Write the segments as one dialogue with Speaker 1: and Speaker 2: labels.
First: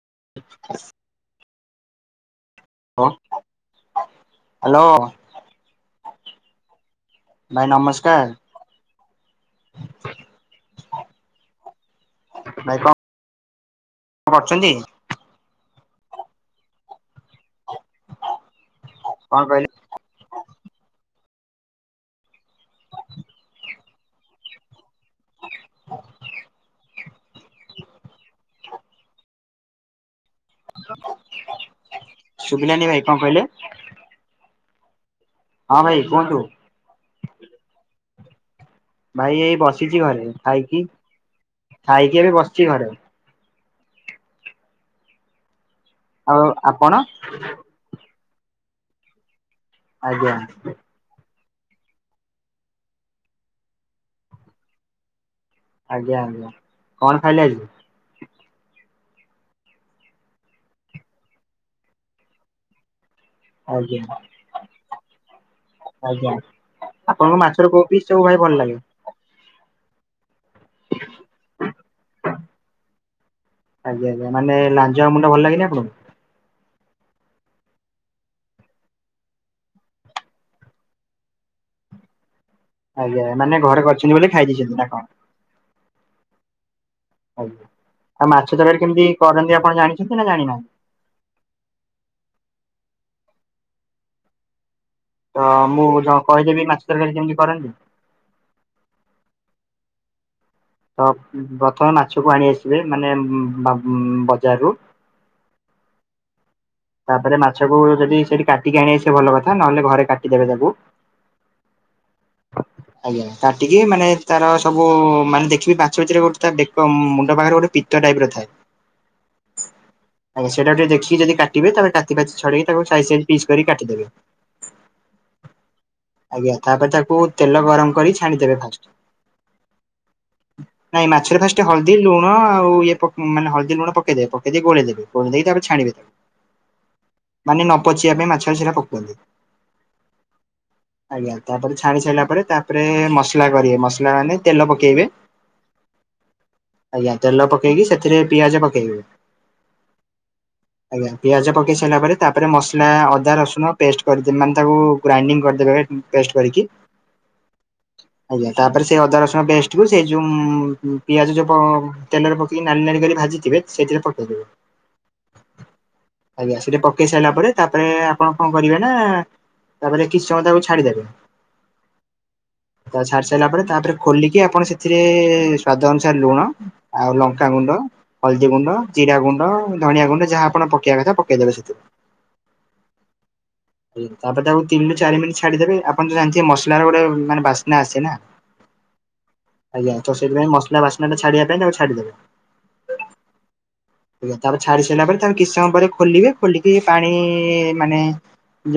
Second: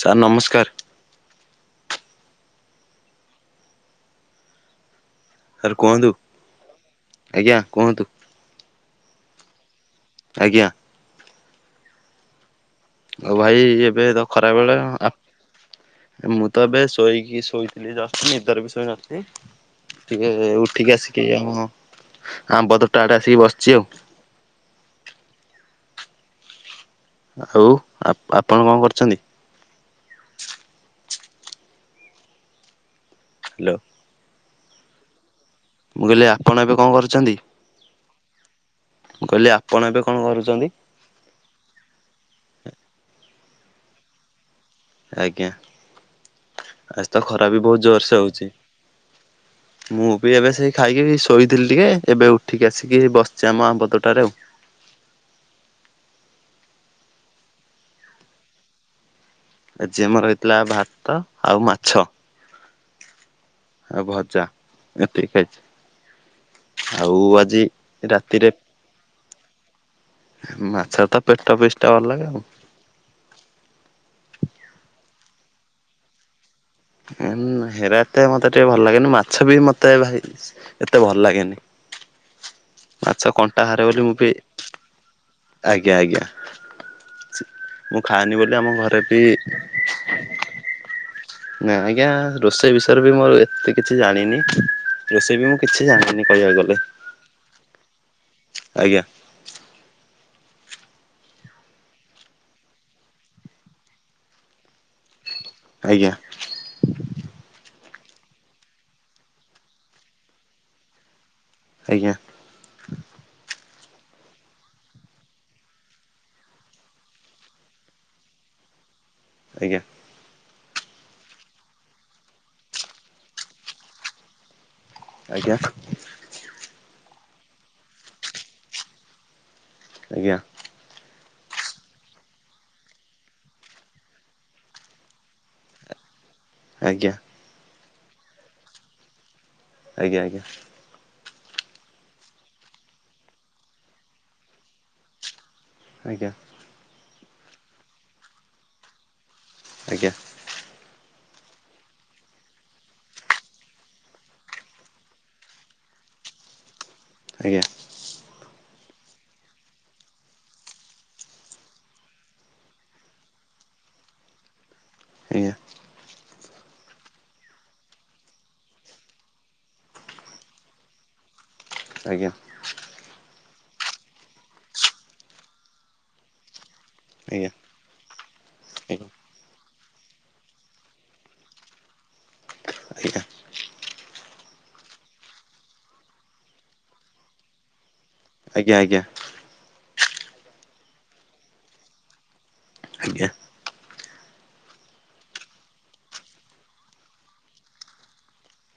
Speaker 1: Sir ନମସ୍କାର।
Speaker 2: ହ୍ୟାଲ hello
Speaker 1: sir କୁହନ୍ତୁ। ଆଜ୍ଞା
Speaker 2: ଭାଇ
Speaker 1: କୁହନ୍ତୁ
Speaker 2: ନମସ୍କାର।
Speaker 1: ଆଜ୍ଞା।
Speaker 2: ଭାଇ କ
Speaker 1: ଆଉ ଭାଇ ଏବେ ତ ଖରା ବେଳେ ଆ ମୁଁ ତ ଏବେ ଶୋଇକି ଶୋଇ ଜା ନା ନିଦର ବି
Speaker 2: କଣ କହିଲେ?
Speaker 1: ସୋଇନାହାନ୍ତି। ଟିକେ ଉଠିକି ଆସିକି ଆମ ଆମ୍ବ ତ ଟା ଟେ ଆସିକି ବସିଛି ଆଉ। ଆଉ ଆପଣ କଣ କରିଛନ୍ତି?
Speaker 2: ଶୁଭିଲାନି ଭାଇ କଣ କହିଲେ?
Speaker 1: ହାଲୋ।
Speaker 2: ହଁ ଭାଇ
Speaker 1: ମୁଁ କହିଲି
Speaker 2: କୁହନ୍ତୁ
Speaker 1: ଆପଣ ଏବେ କଣ କରୁଛନ୍ତି? ମୁଁ
Speaker 2: ଭାଇ
Speaker 1: କହିଲି
Speaker 2: ଏଇ
Speaker 1: ଆପଣ
Speaker 2: ବସିଚି
Speaker 1: ଏବେ କଣ
Speaker 2: ଘରେ
Speaker 1: କରୁଛନ୍ତି?
Speaker 2: ଖାଇକି ଖାଇକି ଏବେ ବସିଚି ଘରେ।
Speaker 1: ଆଜ୍ଞା
Speaker 2: ଆଉ ଆପଣ
Speaker 1: ଆଜି ତ ଖରା ବି ବହୁତ୍ ଜୋରସେ ହଉଛି। ମୁଁ
Speaker 2: ଆଜ୍ଞା
Speaker 1: ବି ଏବେ ସେଇ ଖାଇକି ଶୋଇଥିଲି ଟିକେ ଏବେ ଉଠିକି ଆସିକି ବସିଛି ଆମ ବଦଟାରେ ଆଉ।
Speaker 2: ଆଜ୍ଞା ଆଜ୍ଞା କଣ ଖାଇଲେ ଆସିବ?
Speaker 1: ଆଜିି ଆ ମୋର ରହିଥିଲା ଭାତ ଆଉ ମାଛ
Speaker 2: ଆଜ୍ଞା।
Speaker 1: ଆଉ ଭଜା। ଏତିକି ଖାଇଛି
Speaker 2: ଆଜ୍ଞା
Speaker 1: ଆଉ
Speaker 2: ଆପଣଙ୍କ
Speaker 1: ଆଜି
Speaker 2: ମାଛର କୋବି ସବୁ ଭାଇ
Speaker 1: ରାତିରେ
Speaker 2: ଭଲ ଲାଗେ
Speaker 1: ମାଛ ତ ପେଟ ଫିସା ଅଲଗା ଆଉ।
Speaker 2: ଆଜ୍ଞା ଆଜ୍ଞା ମାନୋଜ ମୁଣ୍ଡ ଭଲ ଲାଗିଲା ଆପଣଙ୍କୁ?
Speaker 1: ହେରା ଏତେ ମତେ ଟିକେ ଭଲ ଲାଗେନି ମାଛ ବି ମତେ ଭାଇ ଏତେ ଭଲ ଲାଗେନି।
Speaker 2: ଆଜ୍ଞା
Speaker 1: ମାଛ
Speaker 2: ମାନେ
Speaker 1: କଣ୍ଟା
Speaker 2: ଘରେ
Speaker 1: ହାରେ ବୋଲି ମୁଁ
Speaker 2: କରିଛନ୍ତି
Speaker 1: ବି
Speaker 2: ଖାଇ ଦେଇଛନ୍ତି ନା କଣ?
Speaker 1: ଆଜ୍ଞା ଆଜ୍ଞା।
Speaker 2: ଆଜ୍ଞା
Speaker 1: ମୁଁ
Speaker 2: ଆଉ
Speaker 1: ଖାଏନି
Speaker 2: ମାଛ
Speaker 1: ବୋଲି ଆମ
Speaker 2: ତରକାରୀ
Speaker 1: ଘରେ
Speaker 2: କେମିତି
Speaker 1: ବି
Speaker 2: କରନ୍ତି ଆପଣ ଜାଣିଛନ୍ତି ଜାଣିନାହାନ୍ତି?
Speaker 1: ନା ଆଜ୍ଞା ରୋଷେଇ ବିଷୟରେ ବି ମୋର ଏତେ କିଛି ଜାଣିନି।
Speaker 2: ତ
Speaker 1: ରୋଷେଇ ବି ମୁଁ କିଛି ଜାଣିନି କହିବାକୁ
Speaker 2: କହିଦେବି ମାଛ
Speaker 1: ଗଲେ।
Speaker 2: କେମିତି କରନ୍ତି?
Speaker 1: ଆଜ୍ଞା।
Speaker 2: ତ ପ୍ରଥମେ ମାଛକୁ ଆଣି ଆସିବେ ମାନେ ବଜାରରୁ।
Speaker 1: ଆଜ୍ଞା।
Speaker 2: ତାପରେ ମାଛକୁ ଯଦି ସେଠି କାଟିକି ଆଣିବା ସେ ଭଲ କଥା ନହେଲେ ଘରେ କାଟିଦେବେ ତାବୁ।
Speaker 1: ଆଜ୍ଞା।
Speaker 2: ହଁ। ଆଜ୍ଞା ତା ଟିକି ମାନେ ତାର ସବୁ ମାନେ ଦେଖିବି ବାଛ ଭିତରେ ଗୋଟେେ ମୁଣ୍ଡ ପାଖରେ ଗୋଟେ ଟାଇପ ର ଥାଏ।
Speaker 1: ଆଜ୍ଞା।
Speaker 2: ଆଜ୍ଞା ସେଇଟା ଟିକେ ଦେଖି ଯଦି କାଟିବେ ତାମୋ ପାାତି ଛଡିକି ତାକୁ ସାଇଜ ସାଇ ପିସ୍ କରି କାଟିଦେବେ।
Speaker 1: ଆଜ୍ଞା।
Speaker 2: ଆଜ୍ଞା ତାପରେ ତାକୁ ତେଲ ଗରମ କରି ଛାଣିଦବେ ଫାଷ୍ଟ।
Speaker 1: ଆଜ୍ଞା।
Speaker 2: ନାଇଁ ମାଛରେ ଫାଷ୍ଟ ହଳଦୀ ଲୁଣ ଆଉ ଇଏ ମାନେ ହଳଦୀ ଲୁଣ ପକେଇଦବେ ପକେଇଦ ଗୋଳେଇଦେବେ। କ ଦେଇ ତା ପରେ
Speaker 1: ଆଜ୍ଞା।
Speaker 2: ମାନେ ନ ପଚିବା ପାଇଁ ମାଛଟା ପକାନ୍ତି।
Speaker 1: ଆଜ୍ଞା ଆଜ୍ଞା।
Speaker 2: ଆଜ୍ଞା ତାପରେ ଛାଣି ସାରିଲା ପରେ ତାପରେ ମସଲା କରିବେ ମସଲା ମାନେ ତେଲ ପକେଇବେ। [inaudible]
Speaker 1: ଆଜ୍ଞା।
Speaker 2: ଆଜ୍ଞା ତେଲ ପକେଇକି ସେଥିରେ ପିଆଜ ପକେଇବେ।
Speaker 1: ଆଜ୍ଞା।
Speaker 2: ଆଜ୍ଞା ପିଆଜ ପକେଇ ସାରିଲା ପରେ ତାପରେ ମସଲା ଅଦା ରସୁଣ ପେଷ୍ଟ କରିଦେବେ ମାନେ ତାକୁ ଗ୍ରାଇଣ୍ଡିଙ୍ଗ କରିଦେବେ। ପେଷ୍ଟ କରିକି
Speaker 1: ଆଜ୍ଞା
Speaker 2: [inaudible] ଆଜ୍ଞା ତାପରେ ସେ ଅଦା ରସୁଣ ପେଷ୍ଟକୁ ସେ ଯେଉଁ ପିଆଜ ଯେଉ ତେଲରେ ପକେଇକି ନାଲି ନାଳି କରି ଭାଜିଥିବେ ସେଇଥିରେ ପକେଇଦେବେ।
Speaker 1: ଆଜ୍ଞା।
Speaker 2: ଆଜ୍ଞା। ସେଇଟା ପକେଇ ସାଇଲା ପରେ, ତାପରେ ଆପଣ କଣ କରିବେ ନା ତାପରେ କିଛି ସମୟ ତାକୁ ଛାଡ଼ି ଦେବେ
Speaker 1: ଆଜ୍ଞା।
Speaker 2: ତାକୁ ଛାଡ଼ି ସାଇଲା ପରେ ତାପରେ ଖୋଲିକି ଆପଣ ସେଥିରେ, ସ୍ଵାଦ ଅନୁସାରେ ଲୁଣ ଆଉ ଲଙ୍କା ଗୁଣ୍ଡ, ହଳଦୀ ଗୁଣ୍ଡ, ଜିରା ଗୁଣ୍ଡ, ଆ ଧଣିଆ ଗୁଣ୍ଡ, ଯାହା ଆପଣ ପକେଇ ପକେଇଆ କଥା ପକେଇଦେବେ ସେଥିରେ।
Speaker 1: ଆଜ୍ଞା।
Speaker 2: ତାପରେ ତାକୁ ତିନିରୁ ଚାରିି ମିନିଟ୍ ଛାଡିଦେବେ। ଆପଣ ତ ଜାଣିଥିବେ ମସଲାର ଗୋଟେ ମାନେ ବାସ୍ନା ଆସେ ନା।
Speaker 1: ଆଜ୍ଞା ଆଜ୍ଞା।
Speaker 2: ଆଜ୍ଞା। ତ ସେଇଥିପାଇଁ ମସଲା ବାସ୍ନାଟା ଛାଡିବା ପାଇଁ ତାକୁ ଛାଡିଦେବେ।
Speaker 1: ଆଜ୍ଞା।
Speaker 2: ତାପରେ ଛାଡି ସାଇଲା ପରେ ତାପରେ କିଛି ସମୟ ପରେ ଖୋଲିବେ, ଖୋଲିକି ପାଣି ମାନେ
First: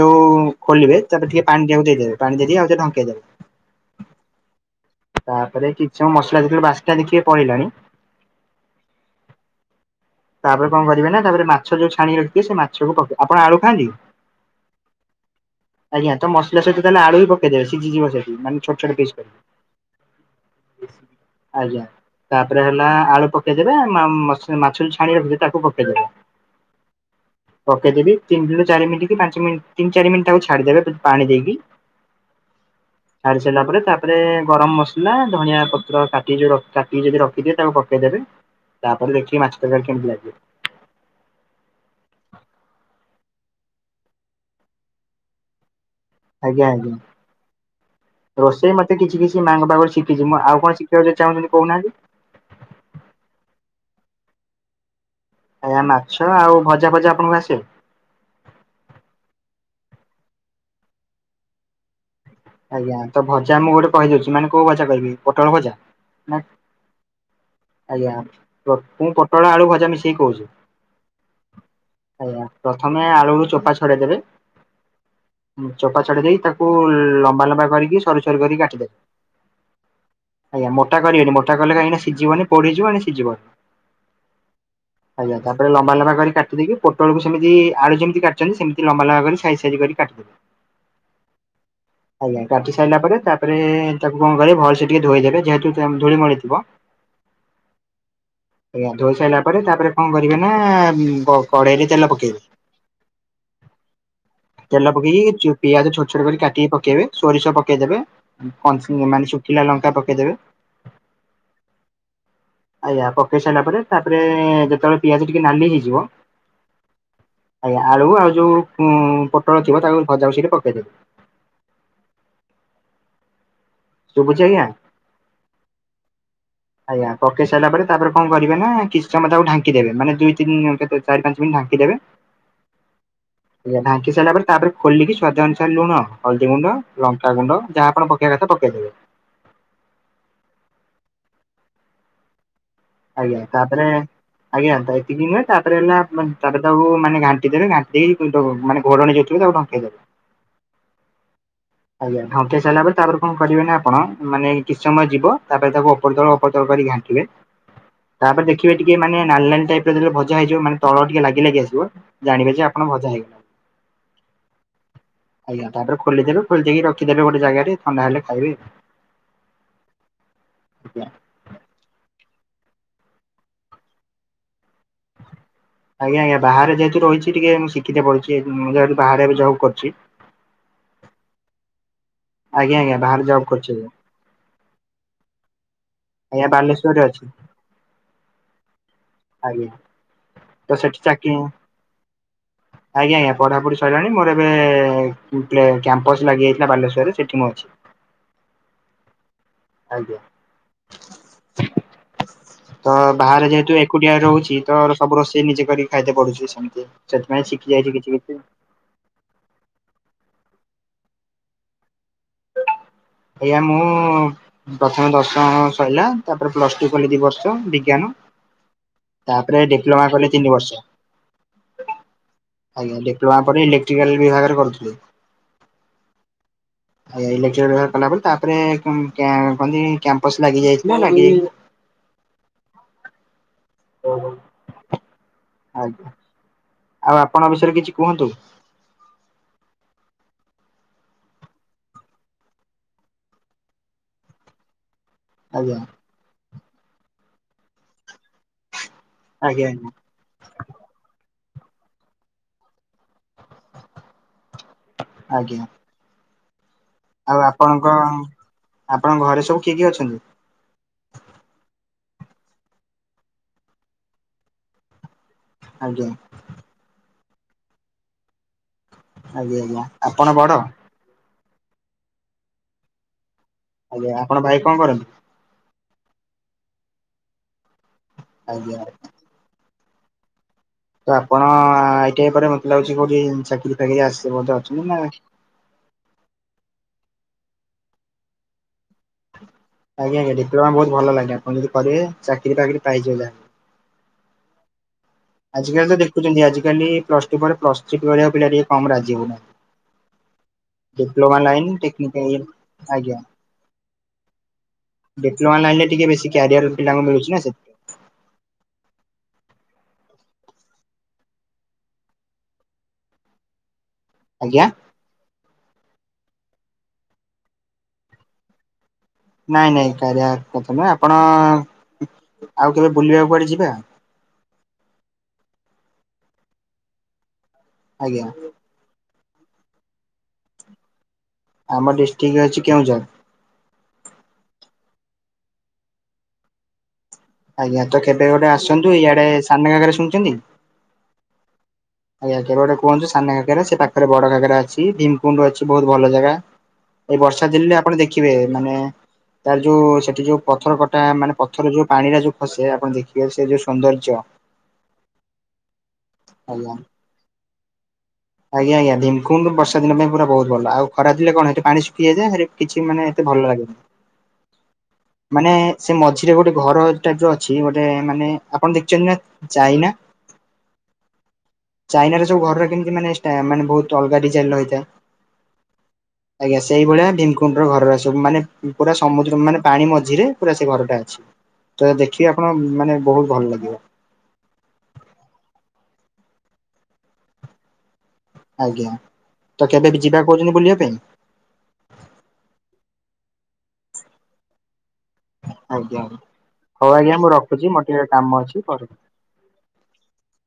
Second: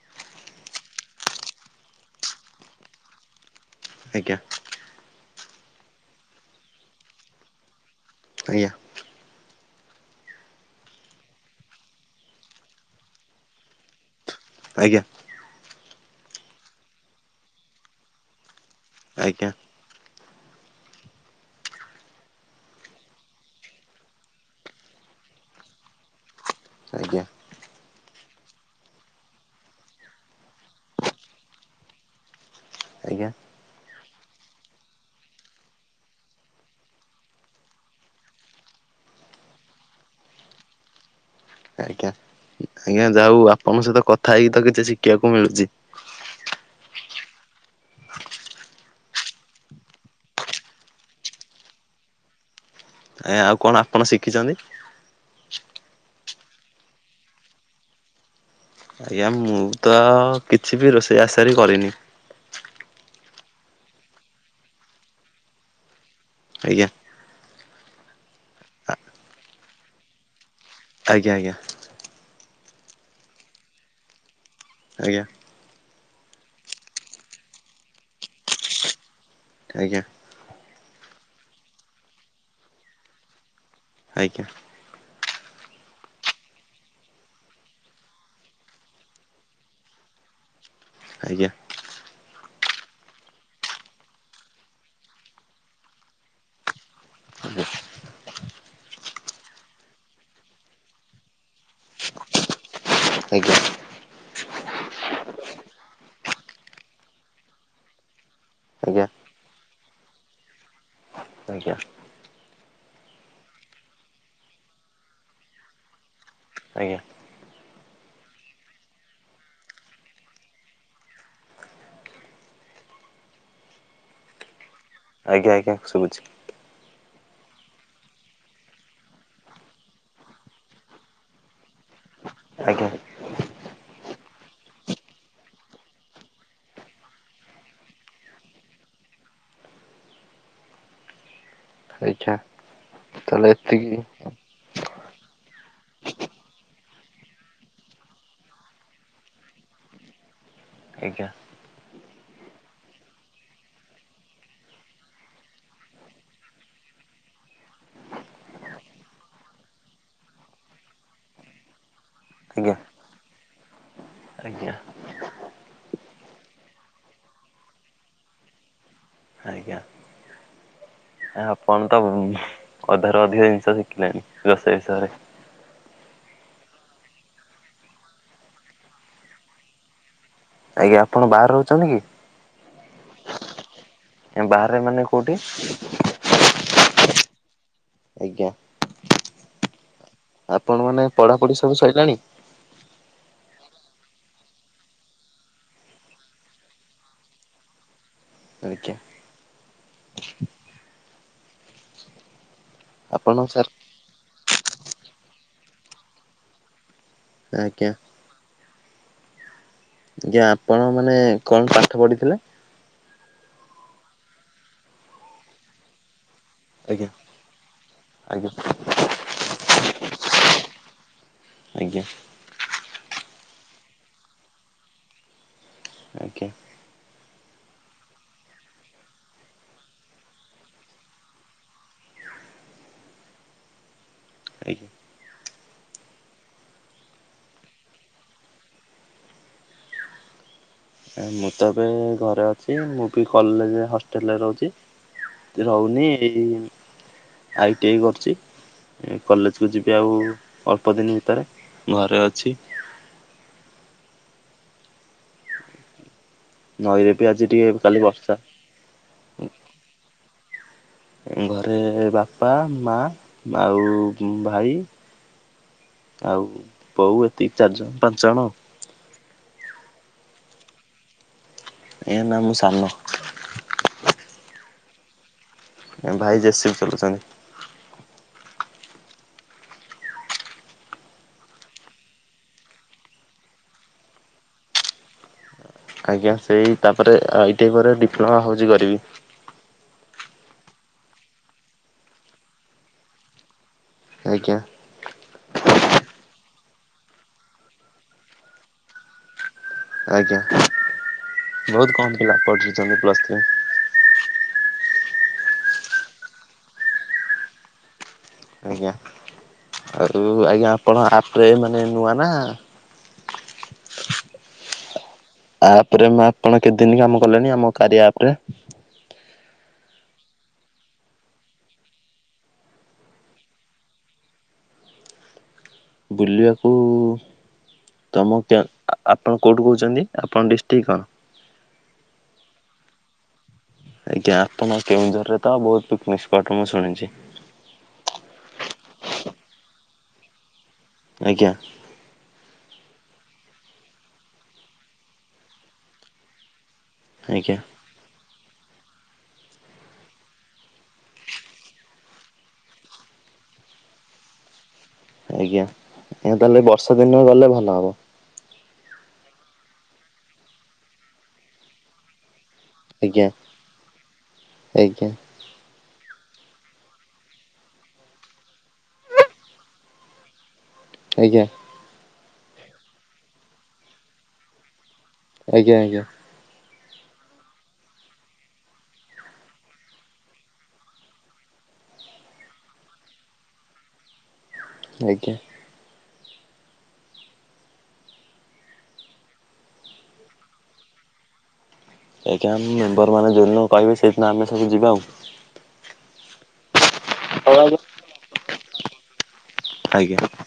Speaker 2: ଯୋଉ ଖୋଲିବେ, ତାପରେ ଟିକେ ପାଣି ଟିଆକୁ ଦେଇଦେବେ, ପାଣି ଦେଇଦେଇ ଆଉଥରେ ଢଙ୍କେଇଦେବେ
Speaker 1: ଆଜ୍ଞା।
Speaker 2: ତାପରେ କିଛି ସମୟ ମସଲା ଯେତେବେଳେ ବାସ୍ନା ଦେଖିବେ ପଳେଇଲାଣି
Speaker 1: ଆଜ୍ଞା
Speaker 2: ତାପରେ କଣ କରିବେ ନା, ତାପରେ ମା ଛ ଯୋଉ ଛାଣିକି ରଖିଥିବେ, ସେ ମାଛକୁ ପକେଇ, ଆପଣ ଆଳୁ ଖାଆନ୍ତି?
Speaker 1: ଆଜ୍ଞା।
Speaker 2: ଆଜ୍ଞା। ତ ମସଲା ସହିତ ତାହେଲେ ଆଳୁ ବି ପକେଇଦେବେ, ସିଝିଯିବ ସେଠି ମାନେ ଛୋଟ ଛୋଟ ପିସ୍
Speaker 1: ଆଜ୍ଞା
Speaker 2: କରିବେ। ଆଜ୍ଞା। ତାପରେ ହେଲା ଆଳୁ ପକେଇଦେବେ, ମା-ମା-ମାଛରୁ ଛାଣିକି ରଖିଥିବେ ତାକୁ ପକେଇଦେବେ।
Speaker 1: ଆଜ୍ଞା।
Speaker 2: ପକେଇଦେବି, ତିନିରୁ ଚାରି ମିଣ୍ଟି କି ପାଞ୍ଚ ମିନ୍ ତିନ ଚାରି ମିନିଟ୍ ତାକୁ ଛାଡିଦେବେ ପାଣି ଦେଇକି ହ
Speaker 1: ଆଜ୍ଞା
Speaker 2: ଛାଡ଼ି ସାରିଲା ପରେ ତାପରେ, ଗରମ ମସଲା, ଧଣିଆ ପତ୍ର, କାଟିକି ଯୋଉ ରଖି କାଟିିକି ଯଦି ରଖିଥିବେ, ତାକୁ ପକେଇଦେବେ ତାପରେ ଦେଖିବେ ମାଛ ତରକାରୀ କେମିତି ଲାଗିବ।
Speaker 1: ଆଜ୍ଞା
Speaker 2: [inaudible]
Speaker 1: ଆଜ୍ଞା, ଯା ହଉ ଆପଣଙ୍କ ସହିତ କଥା ହେଇକି ତ କିଛି ଶିଖିବାକୁ ମିଳୁଛି।
Speaker 2: ଆଜ୍ଞା ଆଜ୍ଞା। ରୋଷେଇ ମତେ କିଛି କିଛି ମାଆଙ୍କ ପାଖରୁ ଶିଖିଛି। ମୁଁ ଆଉ କଣ ଶିଖିବାକୁ ଯଦି ଚାହୁଁଛନ୍ତି କହୁନାହାଁନ୍ତି?
Speaker 1: ଆଜ୍ଞା, ଆଉ କଣ ଆପଣ ଶିଖିଛନ୍ତି?
Speaker 2: ଆଜ୍ଞା ମାଛ ଆଉ ଭଜା ଫଜା ଆପଣଙ୍କୁ ଆସିବ?
Speaker 1: ଆଜ୍ଞା, ମୁଁ ତ କିଛି ବି ରୋଷେଇ ଆଜି ସାରି କରିନି।
Speaker 2: ଆଜ୍ଞା। ତ ଭଜା ମୁଁ ଗୋଟେ କହିଦେଉଛି, ମାନେ କୋଉ ଭଜା କହିବି? ପୋଟଳ ଭଜା ନା
Speaker 1: ଆଜ୍ଞା।
Speaker 2: ଆଜ୍ଞା। ମୁଁ ପୋଟଳ, ଆଳୁ ଭଜା ମିଶେଇକି କହୁଛି।
Speaker 1: ଆଜ୍ଞା ଆଜ୍ଞା।
Speaker 2: ଆଜ୍ଞା। ପ୍ରଥମେ ଆଳୁରୁ ଚୋପା ଛଡେଇଦେବେ
Speaker 1: ଆଜ୍ଞା।
Speaker 2: ଚୋପା ଛଡେଇଦେଇକି, ତାକୁ ଲମ୍ବା ଲମ୍ବା କରିକି ସରୁ ସରୁ କରିକି କାଟିଦେବେ।
Speaker 1: ଆଜ୍ଞା।
Speaker 2: ଆଜ୍ଞା। ମୋଟା କରିବେନି ମୋଟା କଲେ କାହିଁକିନା ସିଜିବନି ଏଣେ ପୋଡିଯିବ ସିଜିବନି।
Speaker 1: ଆଜ୍ଞା।
Speaker 2: ଆଜ୍ଞା, ତାପରେ ଲମ୍ବା ଲମ୍ବା କରି କାଟିଦେଇକି, ପୋଟଳକୁ ସେମିତି ଆଳୁ ଯେମିତି କାଟିଛନ୍ତି, ସେମିତି ଲମ୍ବା ଲମ୍ବା କରି ସାଇଜ ସାଇଜ କରି କାଟିଦେବେ।
Speaker 1: ଆଜ୍ଞା।
Speaker 2: ଆଜ୍ଞା, କାଟି ସାଇଲାପରେ ତାପରେ ଏ ତାକୁ କଣ କରିବେ, ଭଲସେ ଟିକେ ଧୋଇଦେବେ ଯେହେତୁ ତା ଧୂଳି ମୂଳି ଥିବ
Speaker 1: ଆଜ୍ଞା।
Speaker 2: ଆଜ୍ଞା ଧୋଇ ସାଇଲା ପରେ ତାପରେ କଣ କରିବେ ନା ବ କଡ଼େଇରେ ତେଲ ପକେଇବେ।
Speaker 1: ଆଜ୍ଞା।
Speaker 2: ତେଲ ପକେଇକି ଚୁ-ପିଆଜ ଛୋଟ ଛୋଟ କରି କାଟିକି ପକେଇବେ। ସୋରିଷ ପକେଇଦେବେ ଉ କଞ୍ଚ୍ ମାନେ ଶୁଖିଲା ଲଙ୍କା ପକେଇଦବେ।
Speaker 1: ଜ୍ଞା
Speaker 2: ଆଜ୍ଞା ପକେଇ ସାଇଲା ପରେ ତାପରେ ଯେତେବେଳେ ପିଆଜ ଟିକେ ନାଲି ହେଇଯିବ
Speaker 1: ଆଜ୍ଞା
Speaker 2: ଆଜ୍ଞା ଆଳୁ ଆଉ ଯୋଉ ଉଁ ପୋଟଳ ଥିବ ତାକୁ ଭଜାକୁ ସେଇଠି ପକେଇଦେବେ। ଶୁଭୁଚି ଆଜ୍ଞା।
Speaker 1: ଆଜ୍ଞା ଆଜ୍ଞା ଶୁଭୁଚି।
Speaker 2: ଆଜ୍ଞା ପକେଇ ସାଇଲା ପରେ ତାପରେ କଣ କରିବେ ନା କିଛି ସମୟ ତାକୁ ଢାଙ୍କିଦେବେ ମାନେ ଦୁଇ ତିିନି ଆଉ କେତେ ଚାରି ପାଞ୍ଚ ମିନଟି ଢାଙ୍କିଦେବେ।
Speaker 1: ଆଜ୍ଞା।
Speaker 2: ଆଜ୍ଞା ଢାଙ୍କି ସାରିଲା ପରେ ତାପରେ ଖୋଲିକି ସ୍ଵାଦ ଅନୁସାରେ ଲୁଣ, ହଳଦୀ ଗୁଣ୍ଡ, ଲଙ୍କା ଗୁଣ୍ଡ, ଯାହା ଆପଣ ପ ପକେଇବା କଥା ପକେଇଦେବେ।
Speaker 1: ତୋ ଇଚ୍ଛା।
Speaker 2: ଆଜ୍ଞା ତାପରେ ଆଜ୍ଞା ତ ଏତିକି ନୁହେଁ ତାପରେ ହେଲା ମାନ୍ ତାପରେ ତାକୁ ମାନେ ଘାଣ୍ଟିଦେବେ ଘାଣ୍ଟି ଦେଇକି କୁ ଯୋଉ ମାନେ ଘୋଡ଼ଣୀ ଯୋଉ ଥ ଥିବ ତାକୁ ଢଙ୍କେଇଦେବେ।
Speaker 1: ଆଜ୍ଞା।
Speaker 2: ଆଜ୍ଞା ଢଙ୍କେଆ ସାରିଲା ପରେ ତାପରେ କଣ କରିବେ ନା ଆପଣ ମାନେ କିଛି ସମୟ ଯିବ ତାପରେ ତାକୁ ଓପର ତଳ ଓପର ତଳ କରିକି ଘାନ୍ ଥିବେ ତାପରେ ଦେଖିବେ ଟିକେ ମାନେ ନାଲି ନାଲି ଟାଇପର ଯେତେବେଳ ଭଜାହେଇଯିବ ମାନେ ତଳ ଟିକେ ଲାଗି ଲାଗି ଆସିବ ଜାଣିବେ ଯେ
Speaker 1: ଆଜ୍ଞା
Speaker 2: ଆପଣ ଭଜା
Speaker 1: ଆଜ୍ଞା
Speaker 2: ହେଇଗାଲା ଆଜ୍ଞା ତାପରେ ଖୋଲିଦେବେ। ଖୋଲିଦେଇକି ରଖିଦେବେ ଗୋଟେ ଜାଗାରେ ଥଣ୍ଡା ହେଲେ ଖାଇବେ। ଆଜ୍ଞା
Speaker 1: କଣ ତ ଉଁ ଅଧାରୁ ଅଧିକ ଜିନିଷ ଶିଖିଲେଣି ରୋଷେଇ ବିଷୟରେ।
Speaker 2: ଆଜ୍ଞା ଆଜ୍ଞା ବାହାରେ ଯେହେତୁ ରହିଚି ଟିକେ ମୁଁ ଶିଖିତେ ପଡୁଚି ମୁଁ ଏବେ ବାହାରେ ଏବେ ଜବ କରୁଚି।
Speaker 1: ଆଜ୍ଞା ଆପଣ ବାହାରେ ରହୁଚନ୍ତି କି?
Speaker 2: ଆଜ୍ଞା ଆଜ୍ଞା ବାହାରେ ଜବ କରୁଚି ଏବେ ମୁଁ।
Speaker 1: ଆଜ୍ଞା ବାହାରେ ମାନେ କୋଉଠି?
Speaker 2: ଆଜ୍ଞା ବାଲେଶ୍ୱରରେ ଅଛି।
Speaker 1: ଆଜ୍ଞା।
Speaker 2: ଆଜ୍ଞା ତ
Speaker 1: ଆପଣ
Speaker 2: ସେଠି
Speaker 1: ମାନେ
Speaker 2: ଚାକିରି ମୁଁ
Speaker 1: ପଢାପଢି ସବୁ ସରିଲାଣି?
Speaker 2: ଆଜ୍ଞା ଆଜ୍ଞା ପଢାପଢ଼ି ସଇଲାଣି ମୋର ଏବେ ଏ ଉଁ କ୍ଲ କ୍ୟାମ୍ପସ୍ ଲାଗିଯାଇଥିଲା ବାଲେଶ୍ୱରରେ ସେଠି ମୁଁ ଅଛି।
Speaker 1: ତାହେଲେ କ୍ୟା
Speaker 2: ଆଜ୍ଞା। ତ
Speaker 1: ଆପଣ
Speaker 2: ବାହାରେ
Speaker 1: ସାର୍
Speaker 2: ଯେହେତୁ ଏକୁଟିଆ ରହୁଚି ତ ସବୁ ରୋଷେଇ ନିଜେ କରିକି ଖାଇତେ ପଡୁଚି ସେମତି। ସେଥିପାଇଁ
Speaker 1: ଆଜ୍ଞା
Speaker 2: ଶିଖିଯାଇଛି କିଛି କିଛି।
Speaker 1: ଆଜ୍ଞା ଆପଣ ମାନେ କଣ ପାଠ ପଢିଥିଲେ?
Speaker 2: ଆଜ୍ଞା ମୁଁ ପ୍ରଥମେ ଦଶମ ସରିଲା ତାପରେ ପ୍ଲସଟୁ
Speaker 1: ଆଜ୍ଞା
Speaker 2: କଲି ଦିବର୍ଷ ବିଜ୍ଞାନ।
Speaker 1: ଆଜ୍ଞା।
Speaker 2: ତାପରେ ଡିପ୍ଲୋମା କଲି ତିନି ବର୍ଷ।
Speaker 1: ଆଜ୍ଞା
Speaker 2: ଆଜ୍ଞା ଡିପ୍ଲୋମା ପରେ ଇଲେଟ୍ରିକାଲ ବିଭାଗରେ କରୁଥିଲି।
Speaker 1: ଆଜ୍ଞା।
Speaker 2: ଆଜ୍ଞା ଇଲେକ୍ଟ୍ରିକାଲ ବିଭାଗରେ କଲାପରେ ତାପରେ କଁ କ୍ୟା କଣତି କ୍ୟାମ୍ପସ ଲାଗିଯାଇଥିଲା ଲାଗି ଓହୋ।
Speaker 1: ଆଜ୍ଞା।
Speaker 2: ଆଉ ଆପଣଙ୍କ ବିଷୟରେ କିଛି କୁହନ୍ତୁ?
Speaker 1: ଏଇ ମୁଁ ତ ଏବେ ଘରେ ଅଛି ମୁଁ ବି କଲେଜ ହଷ୍ଟେଲରେ ରହୁଛି
Speaker 2: ଆଜ୍ଞା।
Speaker 1: ରହୁନି ଏଇ ଆଇଟି ଆଇ କରୁଛି କଲେଜ
Speaker 2: ଆଜ୍ଞା
Speaker 1: କୁ
Speaker 2: ଆଜ୍ଞା
Speaker 1: ଯିବି ଆଉ ଅଳ୍ପ ଦିନି ଭିତରେ ଘରେ ଅଛି।
Speaker 2: ଆଜ୍ଞା।
Speaker 1: ନଇ ରେ ବି
Speaker 2: ଆଉ
Speaker 1: ଆଜି ଟିକେ
Speaker 2: ଆପଣଙ୍କ
Speaker 1: କାଲି ବର୍ଷା
Speaker 2: ଆପଣଙ୍କ ଘରେ ସବୁ କିଏ କିଏ ଅଛନ୍ତି?
Speaker 1: ଘରେ ବାପା ମା ଆଉ ଭାଇ
Speaker 2: ଆଜ୍ଞା।
Speaker 1: ଆଉ ବୋଉ ଏତିକି ଚାରି ଜଣ ପାଞ୍ଚ ଜଣ
Speaker 2: ଆଜ୍ଞା ଆଜ୍ଞା ଆପଣ ବଡ?
Speaker 1: ଏ ନା ମୁଁ ସାନ।
Speaker 2: ଆଜ୍ଞା ଆପଣଙ୍କ ଭାଇ କଣ କରନ୍ତି?
Speaker 1: ଭାଇ ଜେ ସି ବି ଚଲୁଛନ୍ତି।
Speaker 2: ଆଜ୍ଞା ତ ଆପଣ ଆଇ ଟି ଆଇ ପରେ ମତେ ଲାଗୁଛି କୋଉଠି ଚାକିରି ଫାକିରି ଆସେ ବୋଧେ ଅଛନ୍ତି ନା
Speaker 1: ଆଜ୍ଞା ସେଇ ତାପରେ ଆଇ ଟି ଆଇ ପରେ ଡିପ୍ଲୋମା ଭାବୁଛି କରିବି।
Speaker 2: ଆଜ୍ଞା ଆଜ୍ଞା ଡିପ୍ଲୋମା ବହୁତ ଭଲ ଲାଗେ ଆପଣ ଯଦି କରିବେ ଚାକିରିବାକିରି ପାଇଯିବେ ଯାହା।
Speaker 1: ଆଜ୍ଞା
Speaker 2: ଆଜିକାଲି ତ ଦେଖୁଛନ୍ତି ଆଜିକାଲି ପ୍ଲସ୍ ଟୁ ପରେ ପ୍ଲସ ଥ୍ରୀ କରିଆ ପିଲା ଟିକେ କମ ରାଜି ହଉ ନାହାଁନ୍ତି।
Speaker 1: ଆଜ୍ଞା
Speaker 2: ଡିପ୍ଲୋମା ଲାଇନ
Speaker 1: ବହୁତ କମ୍ ପିଲା
Speaker 2: ଟେକ୍ନିକଇ
Speaker 1: ପଢିଛନ୍ତି
Speaker 2: ଆଜ୍ଞା।
Speaker 1: Plus three.
Speaker 2: ଡିପ୍ଲୋମା ଲାଇନରେ ଟିକେ ବେଶୀ କାରିୟର ପିଲାଙ୍କୁ ମିଳୁଚି ନା ସେ
Speaker 1: ଆଜ୍ଞା। ଆଉ ଆଜ୍ଞା ଆପଣ ଆପରେ ମାନେ ନୂଆ ନା
Speaker 2: ଆଜ୍ଞା?
Speaker 1: ଆପରେ ଆପଣ କେତେଦିନ କାମ କଲେଣି ଆମ କାରିଆ ଆପରେ?
Speaker 2: ନାଇଁ ନାଇଁ କାରିଆ କଥା ନାଁ ଆପଣ ଆଉ କେବେ ବୁଲିବାକୁ କୁଆଡେ ଯିବା?
Speaker 1: ବୁଲିବାକୁ
Speaker 2: ଆଜ୍ଞା
Speaker 1: ତମ ଆପଣ କୋଉଠୁ କହୁଛନ୍ତି ଆପଣ ଡିଷ୍ଟ୍ରିକ୍ଟ କଣ?
Speaker 2: ଆମ ଡିଷ୍ଟ୍ରିକ୍ଟ ଅଛି କେଉଁଝର।
Speaker 1: ଆଜ୍ଞା ଆପଣଙ୍କ କେଉଁଝର ରେ ତ ବହୁତ ପିକନିକ ସ୍ପଟ ମୁଁ ଶୁଣିଛି।
Speaker 2: ଆଜ୍ଞା ତ କେବେ ଗୋଟେ ଆସନ୍ତୁ ଇଆଡେ ସାନ ଘାଗରା ଶୁଣିଛନ୍ତି?
Speaker 1: ଆଜ୍ଞା
Speaker 2: ଆଜ୍ଞା କେବେ ଗୋଟେ କୁହନ୍ତୁ ସାନଘାଗରା ସେ ପାଖରେ ବଡ ଘାଗରା ଅଛି ଭୀମକୁଣ୍ଡ ଅଛି ବହୁତ ଭଲ ଜାଗା। ଏଇ ବର୍ଷା
Speaker 1: ଆଜ୍ଞା
Speaker 2: ଦିନରେ ଆପଣ ଦେଖିବେ ମାନେ ତାର ଯୋଉ ସେଠି ଯୋଉ ପଥର କଟା ମାନେ ପଥର ଯୋଉ ପାଣି ଟା ଯୋଉ ଖସେ ଆପଣ ଦେଖିବେ ସେ ଯୋଉ ସୌନ୍ଦର୍ଯ୍ୟ ହ
Speaker 1: ଆଜ୍ଞା ଏ ତାହେଲେ ବର୍ଷା ଦିନ ଗଲେ ଭଲ ହବ?
Speaker 2: ଆଜ୍ଞା ଆଜ୍ଞ୍ୟା, ଭିକୁଣ୍ରୁ ବର୍ଷା ଦିନ ପାଇଁ ପୁର ବହୁତ ଭଲ ଆଉ ଖରା ଦଲେ କଣ ସେଠ ପାଣି ଶୁଖିଯଏ କିଛି ମାନେ ଏତେ
Speaker 1: ଆଜ୍ଞା
Speaker 2: ଭଲ ଲାଗେନି।
Speaker 1: ଆଜ୍ଞା
Speaker 2: ମାନେ ସେ ମଝିରେ ଗୋଟେ ଘର ଟାଇପ ର ଅଛି ଗୋଟେ ମାନେ ଆପଣ ଦେଖିଛନ୍ତି ନା ଯାଇନା।
Speaker 1: ଆଜ୍ଞା
Speaker 2: ଚାଇନାର ସବୁ ଘରର କେମିତି ମାନେ ମାନେ ଷ୍ଟା ବହୁତ ଅଲଗା ଡିଜାଇନ ରହିଥାଏ।
Speaker 1: ଆଜ୍ଞା ଆଜ୍ଞା
Speaker 2: ଆଜ୍ଞା ସେଇଭଳିଆ ଭୀମକୁଣ୍ଡ ର ଘର ସବୁ ମାନେ ପୁରା ସମୁଦ୍ର ମାନେ ପାଣି ମଝିରେ ପୁରା ସେ ଘରଟା ଅଛି। ତ ଦେଖିଵେ ଆପଣ ମାନେ ବହୁତ ଭଲ ଲାଗିବ।
Speaker 1: ଆଜ୍ଞା
Speaker 2: ଆଜ୍ଞା ତ କେବେ ବି ଯିବା କହୁଛନ୍ତି ବୁଲିବା ପାଇଁ?
Speaker 1: ଆଜ୍ଞା ଆମ ମେମ୍ବର ମାନ ଯୋଦିନ କହିବେ ସେଥିିନ ଆମେ ସବୁ ଯିବା ଆଉ।
Speaker 2: ଆଜ୍ଞା ହଉ ଆଜ୍ଞା ମୁଁ
Speaker 1: ହଉ
Speaker 2: ରଖୁଛି
Speaker 1: ଆଜ୍ଞା।
Speaker 2: ମୋର ଟିକେ କାମ ଅଛି ପରେ
Speaker 1: ଆଜ୍ଞା।